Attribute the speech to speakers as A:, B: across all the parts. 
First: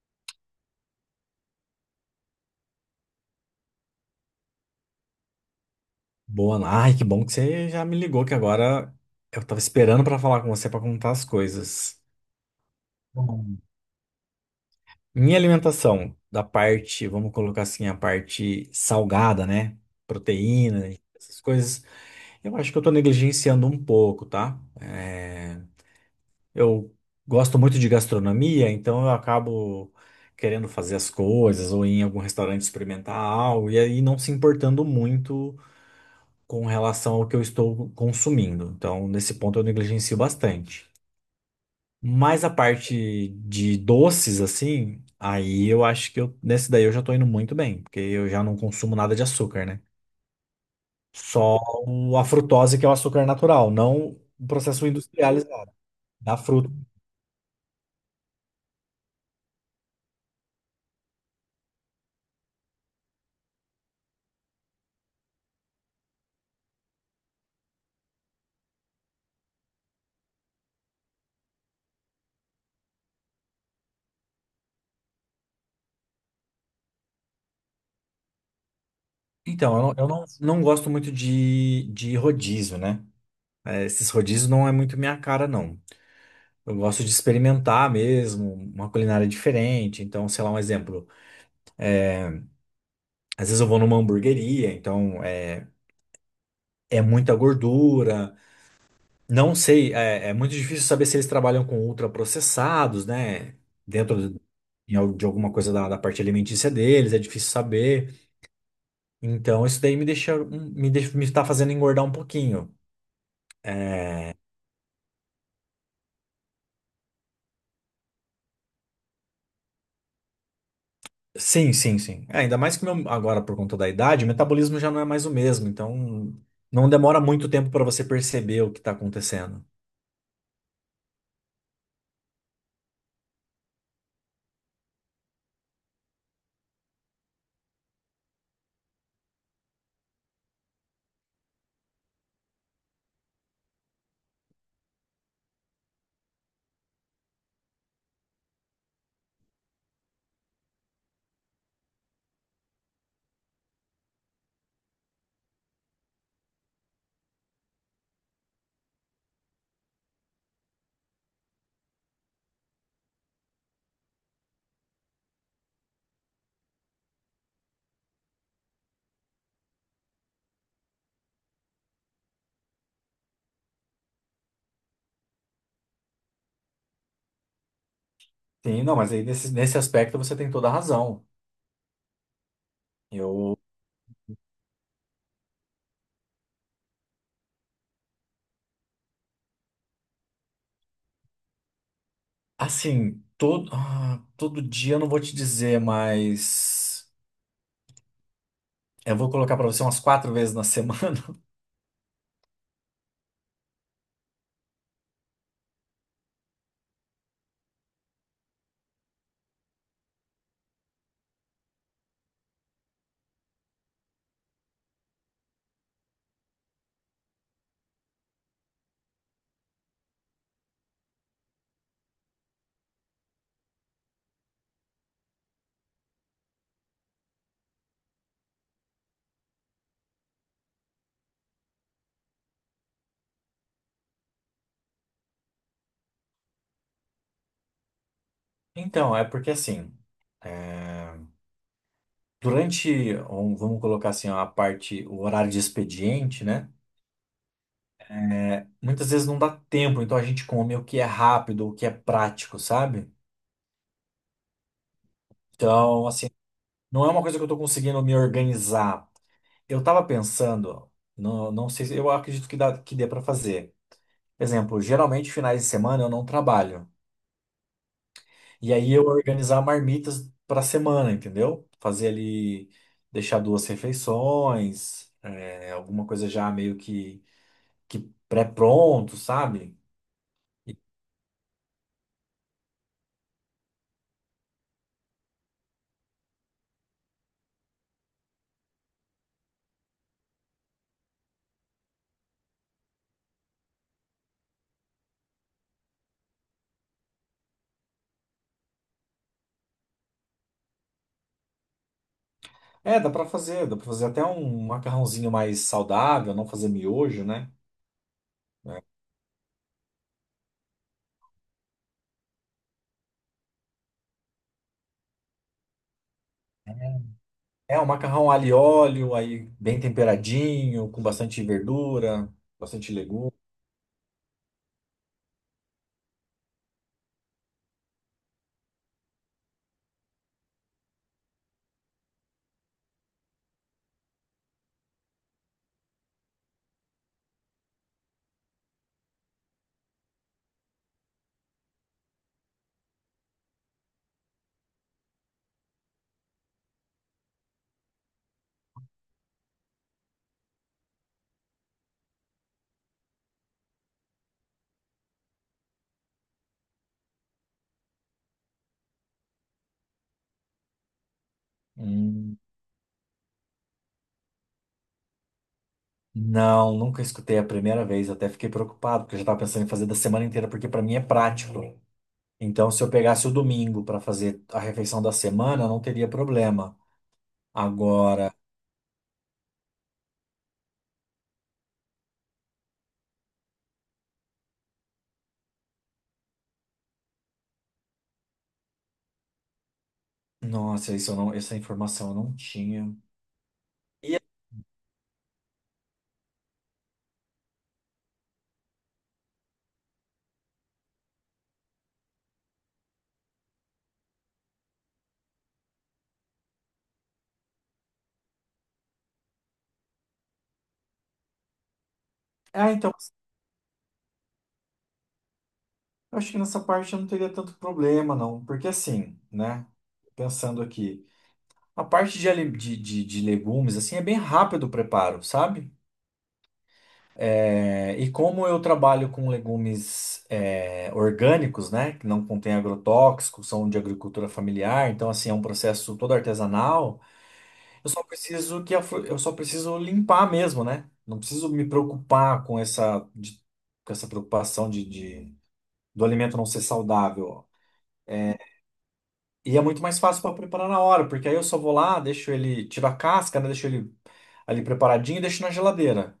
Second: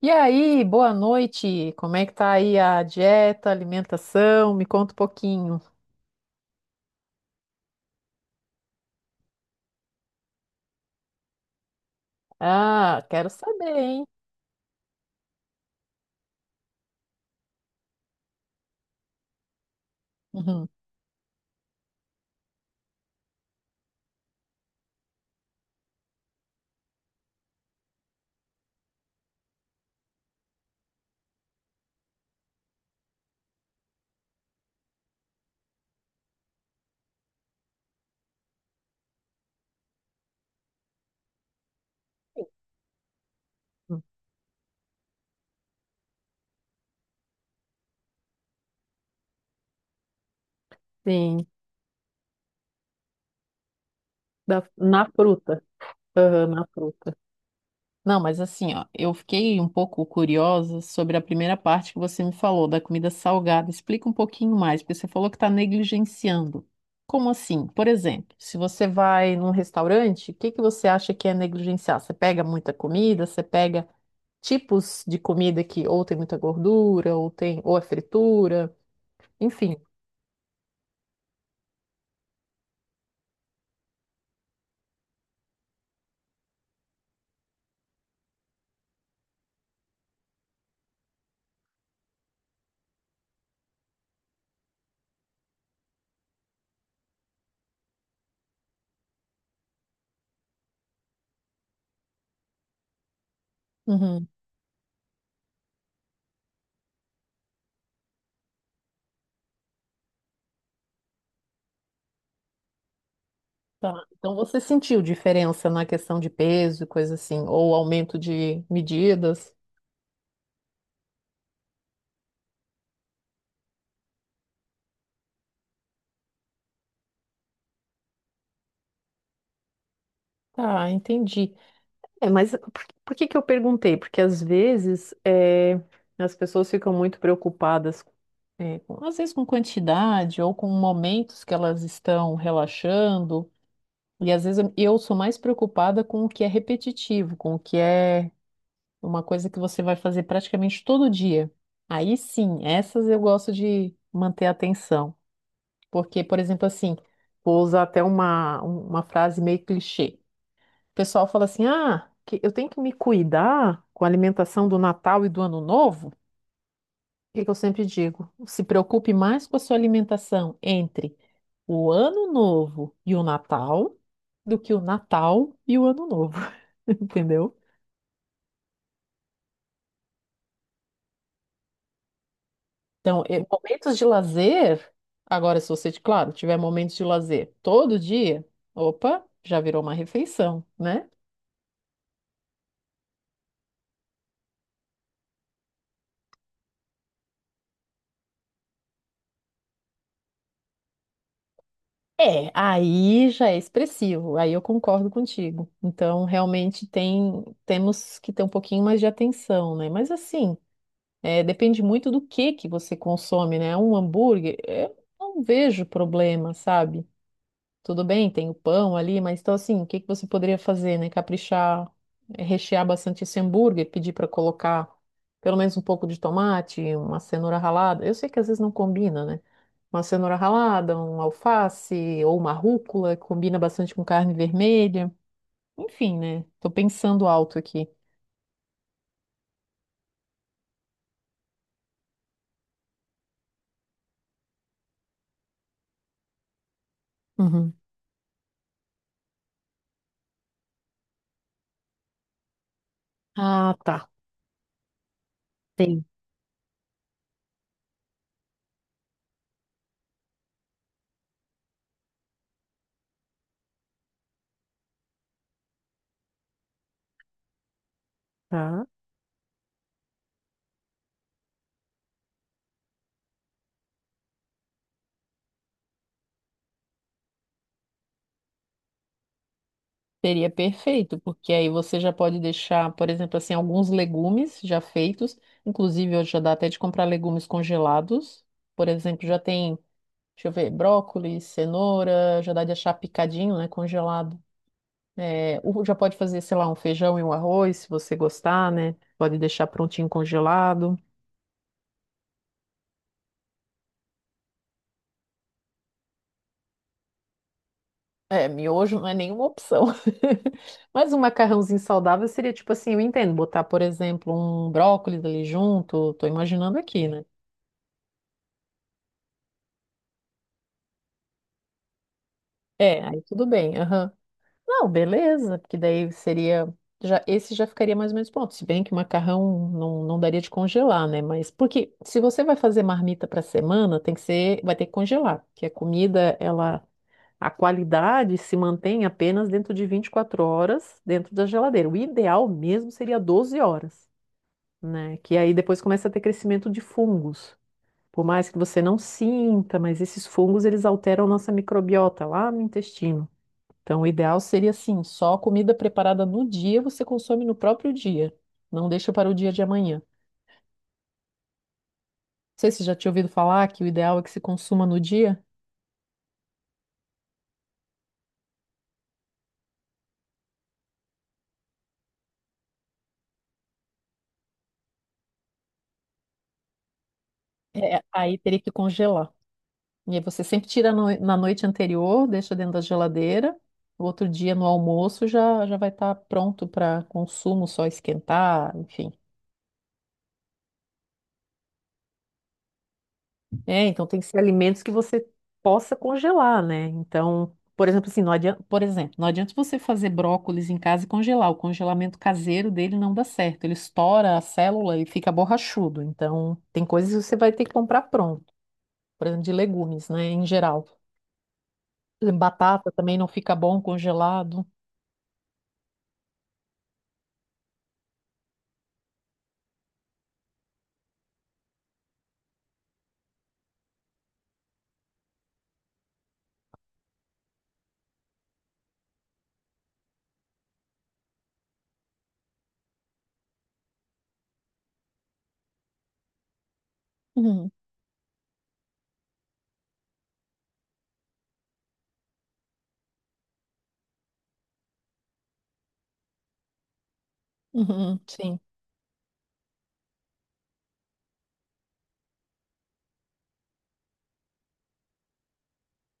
A: E aí, boa noite. Como é que tá aí a dieta, alimentação? Me conta um pouquinho.
B: Boa, ai, que bom que você já me ligou, que agora eu tava esperando pra falar com você pra contar as coisas.
A: Ah, quero
B: Bom.
A: saber, hein?
B: Minha alimentação, da parte, vamos colocar assim, a parte salgada, né? Proteína, e essas coisas, eu acho que eu tô negligenciando um pouco, tá? Eu gosto muito de gastronomia, então eu acabo querendo fazer as coisas ou ir em algum restaurante experimentar algo e aí não se importando muito com relação ao que eu estou consumindo. Então, nesse ponto eu negligencio bastante. Mas a parte de
A: Uhum.
B: doces, assim, aí eu acho que nesse daí eu já tô indo muito bem, porque eu já não consumo nada de açúcar, né?
A: Sim,
B: Só a frutose, que é o açúcar natural, não o processo
A: na fruta.
B: industrializado da
A: Aham, na
B: fruta.
A: fruta. Não, mas assim, ó, eu fiquei um pouco curiosa sobre a primeira parte que você me falou da comida salgada. Explica um pouquinho mais, porque você falou que está negligenciando. Como assim? Por exemplo, se você vai num restaurante, o que que você acha que é negligenciar? Você pega muita comida? Você pega tipos de comida que ou tem muita gordura, ou tem, ou é fritura,
B: Então,
A: enfim.
B: eu não, não gosto muito de rodízio, né? É, esses rodízios não é muito minha cara, não. Eu gosto de experimentar mesmo, uma culinária diferente. Então, sei lá, um exemplo. Às vezes eu vou numa hamburgueria, é muita gordura. Não sei, é muito difícil saber se eles trabalham com ultraprocessados, né?
A: Uhum,
B: Dentro de, de alguma coisa da parte alimentícia deles, é difícil saber. Então isso daí me deixa, me está fazendo engordar um pouquinho.
A: tá. Então você sentiu diferença na questão de peso, e coisa assim, ou aumento de medidas?
B: Sim, sim, sim. É, ainda mais que meu, agora por conta da idade, o metabolismo já não é mais o mesmo. Então não demora muito tempo para você perceber o que está acontecendo.
A: Tá, entendi. É, mas por que que eu perguntei? Porque às vezes é, as pessoas ficam muito preocupadas, é, às vezes com quantidade ou com momentos que elas estão relaxando. E às vezes eu sou mais preocupada com o que é repetitivo, com o que é uma coisa que você vai fazer praticamente todo dia. Aí sim, essas eu gosto de manter a atenção. Porque, por exemplo, assim, vou usar até uma frase meio clichê. O pessoal fala assim: ah, que eu tenho que me cuidar com a alimentação do Natal e do Ano Novo. O que que eu sempre digo? Se preocupe mais com a sua alimentação entre o Ano Novo e o Natal do que o Natal e o Ano Novo. Entendeu?
B: Sim, não, mas aí nesse aspecto você tem toda a razão.
A: Então,
B: Eu...
A: momentos de lazer. Agora, se você, claro, tiver momentos de lazer todo dia, opa, já virou uma refeição, né?
B: Assim, todo dia eu não vou te dizer, mas eu vou colocar pra você umas quatro vezes na semana.
A: É, aí já é expressivo, aí eu concordo contigo. Então, realmente temos que ter um pouquinho mais de atenção, né? Mas assim, é, depende muito do que você consome, né? Um hambúrguer, eu não vejo problema, sabe? Tudo bem, tem o pão ali, mas então assim, o que que você poderia fazer, né? Caprichar, rechear bastante esse hambúrguer, pedir para colocar pelo menos um pouco de tomate, uma cenoura ralada. Eu sei que às vezes não combina, né? Uma cenoura ralada, um alface ou uma rúcula, que combina bastante com carne vermelha. Enfim, né? Tô pensando alto aqui.
B: Então, é porque assim, é, vamos colocar assim, a parte, o horário de expediente, né?
A: Uhum.
B: Muitas vezes não dá tempo, então a gente come o que é rápido, o que é prático, sabe?
A: Ah, tá. Tem,
B: Então, assim, não é uma coisa que eu tô conseguindo me organizar. Eu tava pensando, não, não sei, eu acredito que que dê pra fazer. Exemplo, geralmente finais de semana eu não trabalho. E
A: tá?
B: aí eu organizar marmitas para semana, entendeu? Fazer ali, deixar duas refeições, é, alguma coisa já meio que pré-pronto, sabe?
A: Seria
B: E-
A: perfeito, porque aí você já pode deixar, por exemplo, assim, alguns legumes já feitos. Inclusive, hoje já dá até de comprar legumes congelados. Por exemplo, já tem, deixa eu ver, brócolis, cenoura, já dá de achar picadinho, né, congelado. É, já pode fazer, sei lá, um feijão e um arroz, se você gostar, né? Pode deixar prontinho congelado.
B: É, dá para fazer até um macarrãozinho mais saudável, não fazer miojo, né?
A: É, miojo não é nenhuma opção. Mas um macarrãozinho saudável seria tipo assim, eu entendo, botar, por exemplo, um brócolis ali junto, tô imaginando aqui, né?
B: É, um macarrão alho e óleo, aí bem temperadinho, com bastante verdura, bastante
A: É, aí
B: legume.
A: tudo bem. Aham. Não, beleza, porque daí seria. Já, esse já ficaria mais ou menos pronto. Se bem que o macarrão não daria de congelar, né? Mas porque se você vai fazer marmita para semana, tem que ser, vai ter que congelar, porque a comida, ela, a qualidade se mantém apenas dentro de 24 horas dentro da geladeira. O ideal mesmo seria 12 horas, né? Que aí depois começa a ter crescimento de fungos. Por mais que você não sinta, mas esses fungos eles alteram nossa microbiota lá no intestino. Então, o ideal seria assim, só comida preparada no dia você consome no próprio dia. Não deixa para o dia de amanhã. Não
B: Hum.
A: sei se você já tinha ouvido falar que o ideal é que se consuma no dia.
B: Não, nunca escutei a primeira vez, até fiquei preocupado, porque eu já estava pensando em fazer da semana inteira, porque para mim é prático. Então, se eu pegasse o domingo para fazer a refeição da semana, não teria problema.
A: É,
B: Agora,
A: aí teria que congelar. E aí você sempre tira na noite anterior, deixa dentro da geladeira. No outro dia, no almoço, já vai estar pronto para consumo, só esquentar, enfim.
B: nossa, isso eu não, essa informação eu não tinha.
A: É, então
B: E,
A: tem que ser alimentos que você possa congelar, né? Então, por exemplo, assim, não adianta, por exemplo, não adianta você fazer brócolis em casa e congelar. O congelamento caseiro dele não dá certo. Ele estoura a célula e fica borrachudo. Então, tem coisas que você vai ter que comprar pronto. Por exemplo, de legumes, né? Em geral. Por exemplo,
B: ah,
A: batata
B: então,
A: também não fica bom congelado.
B: eu acho que nessa parte eu não teria tanto problema, não. Porque assim, né? Pensando aqui, a parte de legumes, assim, é bem rápido o preparo, sabe? É, e como eu trabalho com legumes é, orgânicos, né? Que não contém agrotóxicos, são de agricultura familiar, então, assim, é um processo todo artesanal.
A: Uhum,
B: Eu só preciso limpar mesmo, né? Não preciso me preocupar com essa preocupação do alimento não ser saudável.
A: uhum, sim.
B: E é muito mais fácil para preparar na hora, porque aí eu só vou lá, deixo ele, tiro a casca, né? Deixo ele ali preparadinho e deixo na geladeira.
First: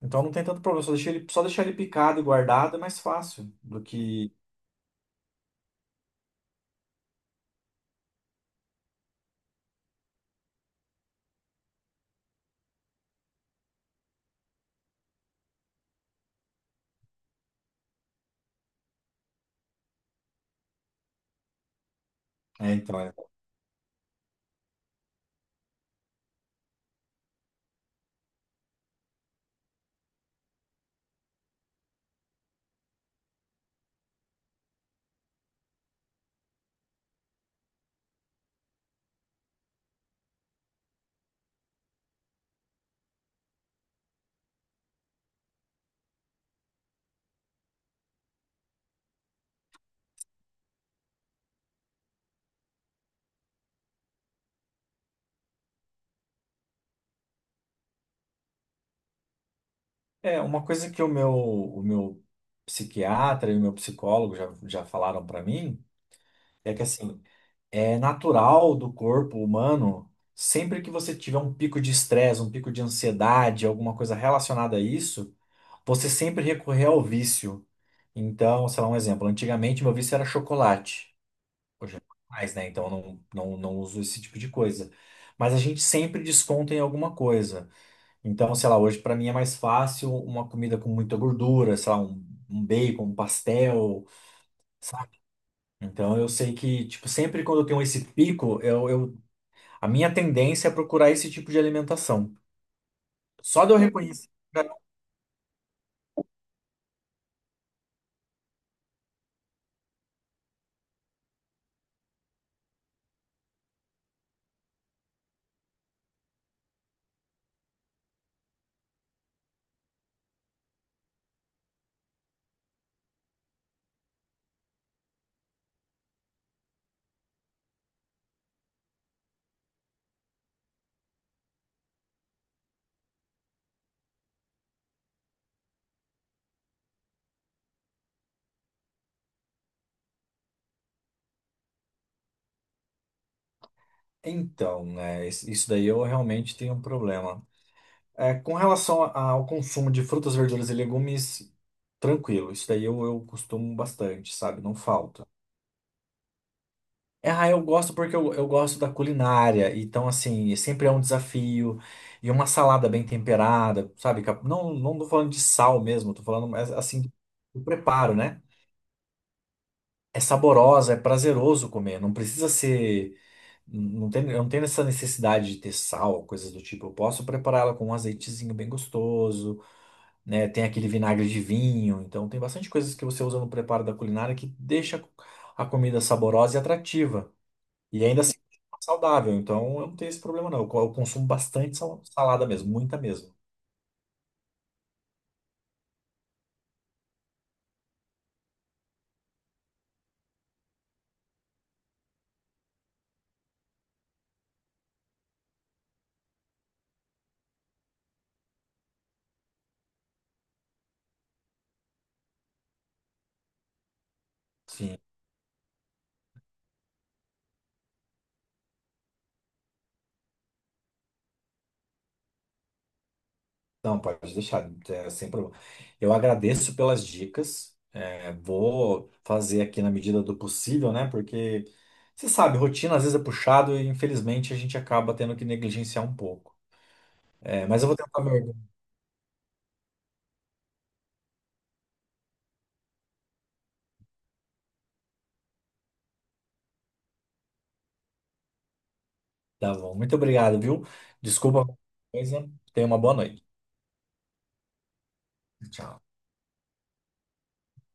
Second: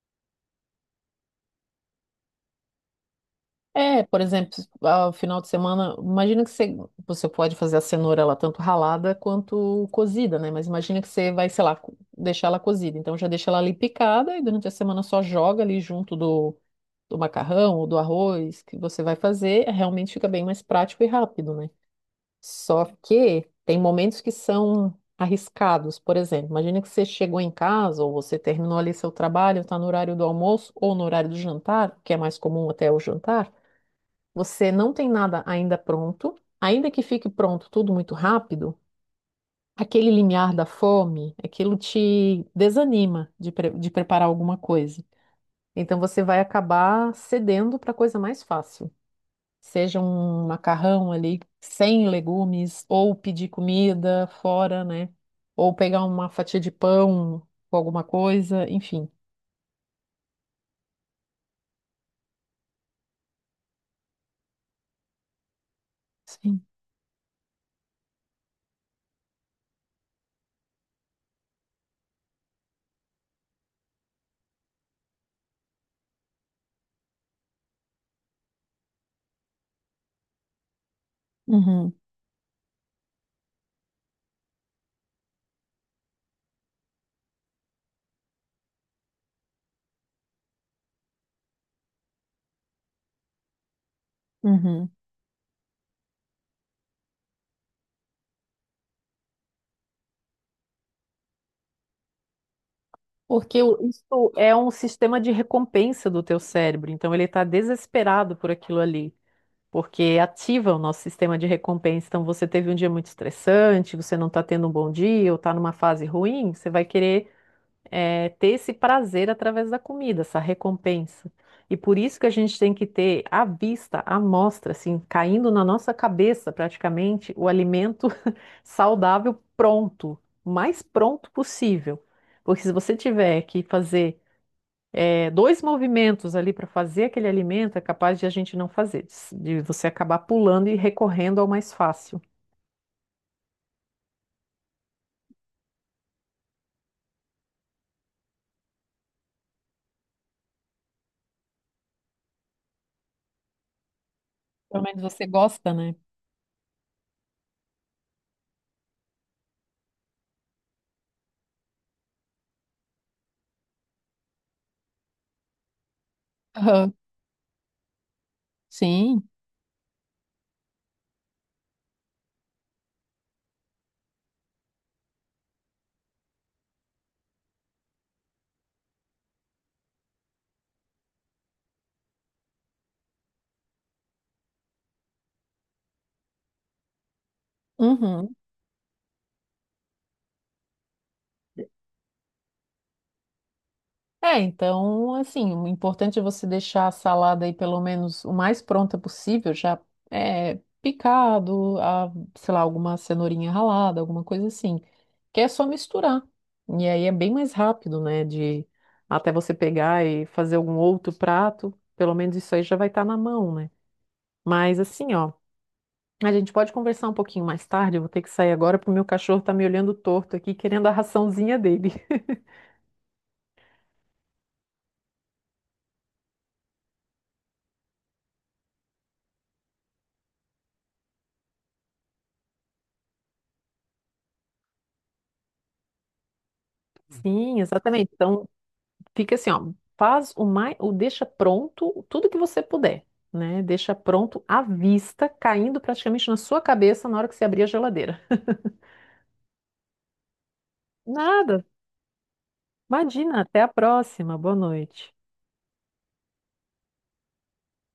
B: Então não tem tanto problema, só deixar ele picado e guardado é mais fácil do
A: É, por
B: que
A: exemplo, ao final de semana, imagina que você pode fazer a cenoura ela tanto ralada quanto cozida, né? Mas imagina que você vai, sei lá, deixar ela cozida. Então já deixa ela ali picada e durante a semana só joga ali junto do macarrão ou do arroz que você vai fazer. É, realmente fica bem mais prático e rápido, né?
B: é,
A: Só
B: então é.
A: que tem momentos que são arriscados. Por exemplo, imagina que você chegou em casa ou você terminou ali seu trabalho, está no horário do almoço ou no horário do jantar, que é mais comum até o jantar. Você não tem nada ainda pronto, ainda que fique pronto tudo muito rápido, aquele limiar da fome, aquilo te desanima de preparar alguma coisa. Então você vai acabar cedendo para coisa mais fácil, seja um macarrão ali sem legumes, ou pedir comida fora, né? Ou pegar uma fatia de pão com alguma coisa, enfim.
B: É, uma coisa que o meu psiquiatra e o meu psicólogo já falaram para mim
A: Sim.
B: é que assim é natural do corpo humano, sempre que você tiver um pico de estresse, um pico de ansiedade, alguma coisa relacionada a isso, você sempre recorrer ao vício. Então, sei lá, um exemplo. Antigamente meu vício era chocolate.
A: Uhum,
B: Hoje é mais, né? Então eu não, não, não uso esse tipo de coisa. Mas a gente sempre desconta em alguma coisa. Então, sei lá, hoje para mim é mais fácil uma comida com muita gordura, sei lá, um bacon, um pastel,
A: uhum.
B: sabe? Então eu sei que, tipo, sempre quando eu tenho esse pico, eu a minha tendência é procurar esse tipo de alimentação.
A: Porque
B: Só de eu... Uhum. Reconhecer.
A: isso é um sistema de recompensa do teu cérebro, então ele está desesperado por aquilo ali, porque ativa o nosso sistema de recompensa. Então você teve um dia muito estressante, você não está tendo um bom dia, ou está numa fase ruim, você vai querer ter esse prazer através da comida, essa recompensa. E por isso que a gente tem que ter à vista, à mostra, assim, caindo na nossa cabeça praticamente o alimento saudável pronto, o mais pronto possível. Porque se você tiver que fazer 2 movimentos ali para fazer aquele alimento, é capaz de a gente não fazer, de você acabar pulando e recorrendo ao mais fácil.
B: Então, né, isso daí eu realmente tenho um problema. É, com relação ao consumo de frutas, verduras e legumes, tranquilo. Isso daí eu costumo bastante, sabe? Não
A: Pelo menos você
B: falta.
A: gosta, né?
B: É, ah, eu gosto porque eu gosto da culinária. Então, assim, sempre é um desafio. E uma salada bem temperada, sabe? Não, não tô falando de sal mesmo, tô falando mas,
A: Aham.
B: assim, do preparo, né?
A: Sim.
B: É saborosa, é prazeroso comer. Não precisa ser. Não tem, eu não tenho essa necessidade de ter sal, coisas do tipo. Eu posso prepará-la com um azeitezinho bem gostoso, né? Tem aquele vinagre de vinho. Então, tem bastante coisas que você usa no preparo da culinária que deixa a comida saborosa e atrativa. E ainda assim,
A: Uhum.
B: é saudável. Então, eu não tenho esse problema, não. Eu consumo bastante salada mesmo, muita mesmo.
A: É, então, assim, o importante é você deixar a salada aí pelo menos o mais pronta possível, já é, picado, a, sei lá, alguma cenourinha ralada, alguma coisa assim, que é só misturar. E aí é bem mais rápido, né, de até você pegar e fazer algum outro prato, pelo menos isso aí já vai estar na mão, né? Mas
B: Sim.
A: assim, ó, a gente pode conversar um pouquinho mais tarde, eu vou ter que sair agora porque o meu cachorro tá me olhando torto aqui, querendo a raçãozinha dele.
B: Não, pode deixar, é, sem problema. Eu agradeço pelas dicas. É, vou fazer aqui na medida do possível, né? Porque você sabe, rotina às vezes é puxado e infelizmente a gente acaba tendo que negligenciar um pouco.
A: Sim,
B: É, mas eu vou
A: exatamente.
B: tentar me
A: Então,
B: organizar.
A: fica assim, ó, faz o mais, o deixa pronto tudo que você puder, né? Deixa pronto à vista, caindo praticamente na sua cabeça na hora que você abrir a geladeira.
B: Tá bom. Muito obrigado, viu?
A: Nada.
B: Desculpa qualquer coisa. Tenha uma boa
A: Imagina,
B: noite.
A: até a próxima. Boa noite.
B: Tchau.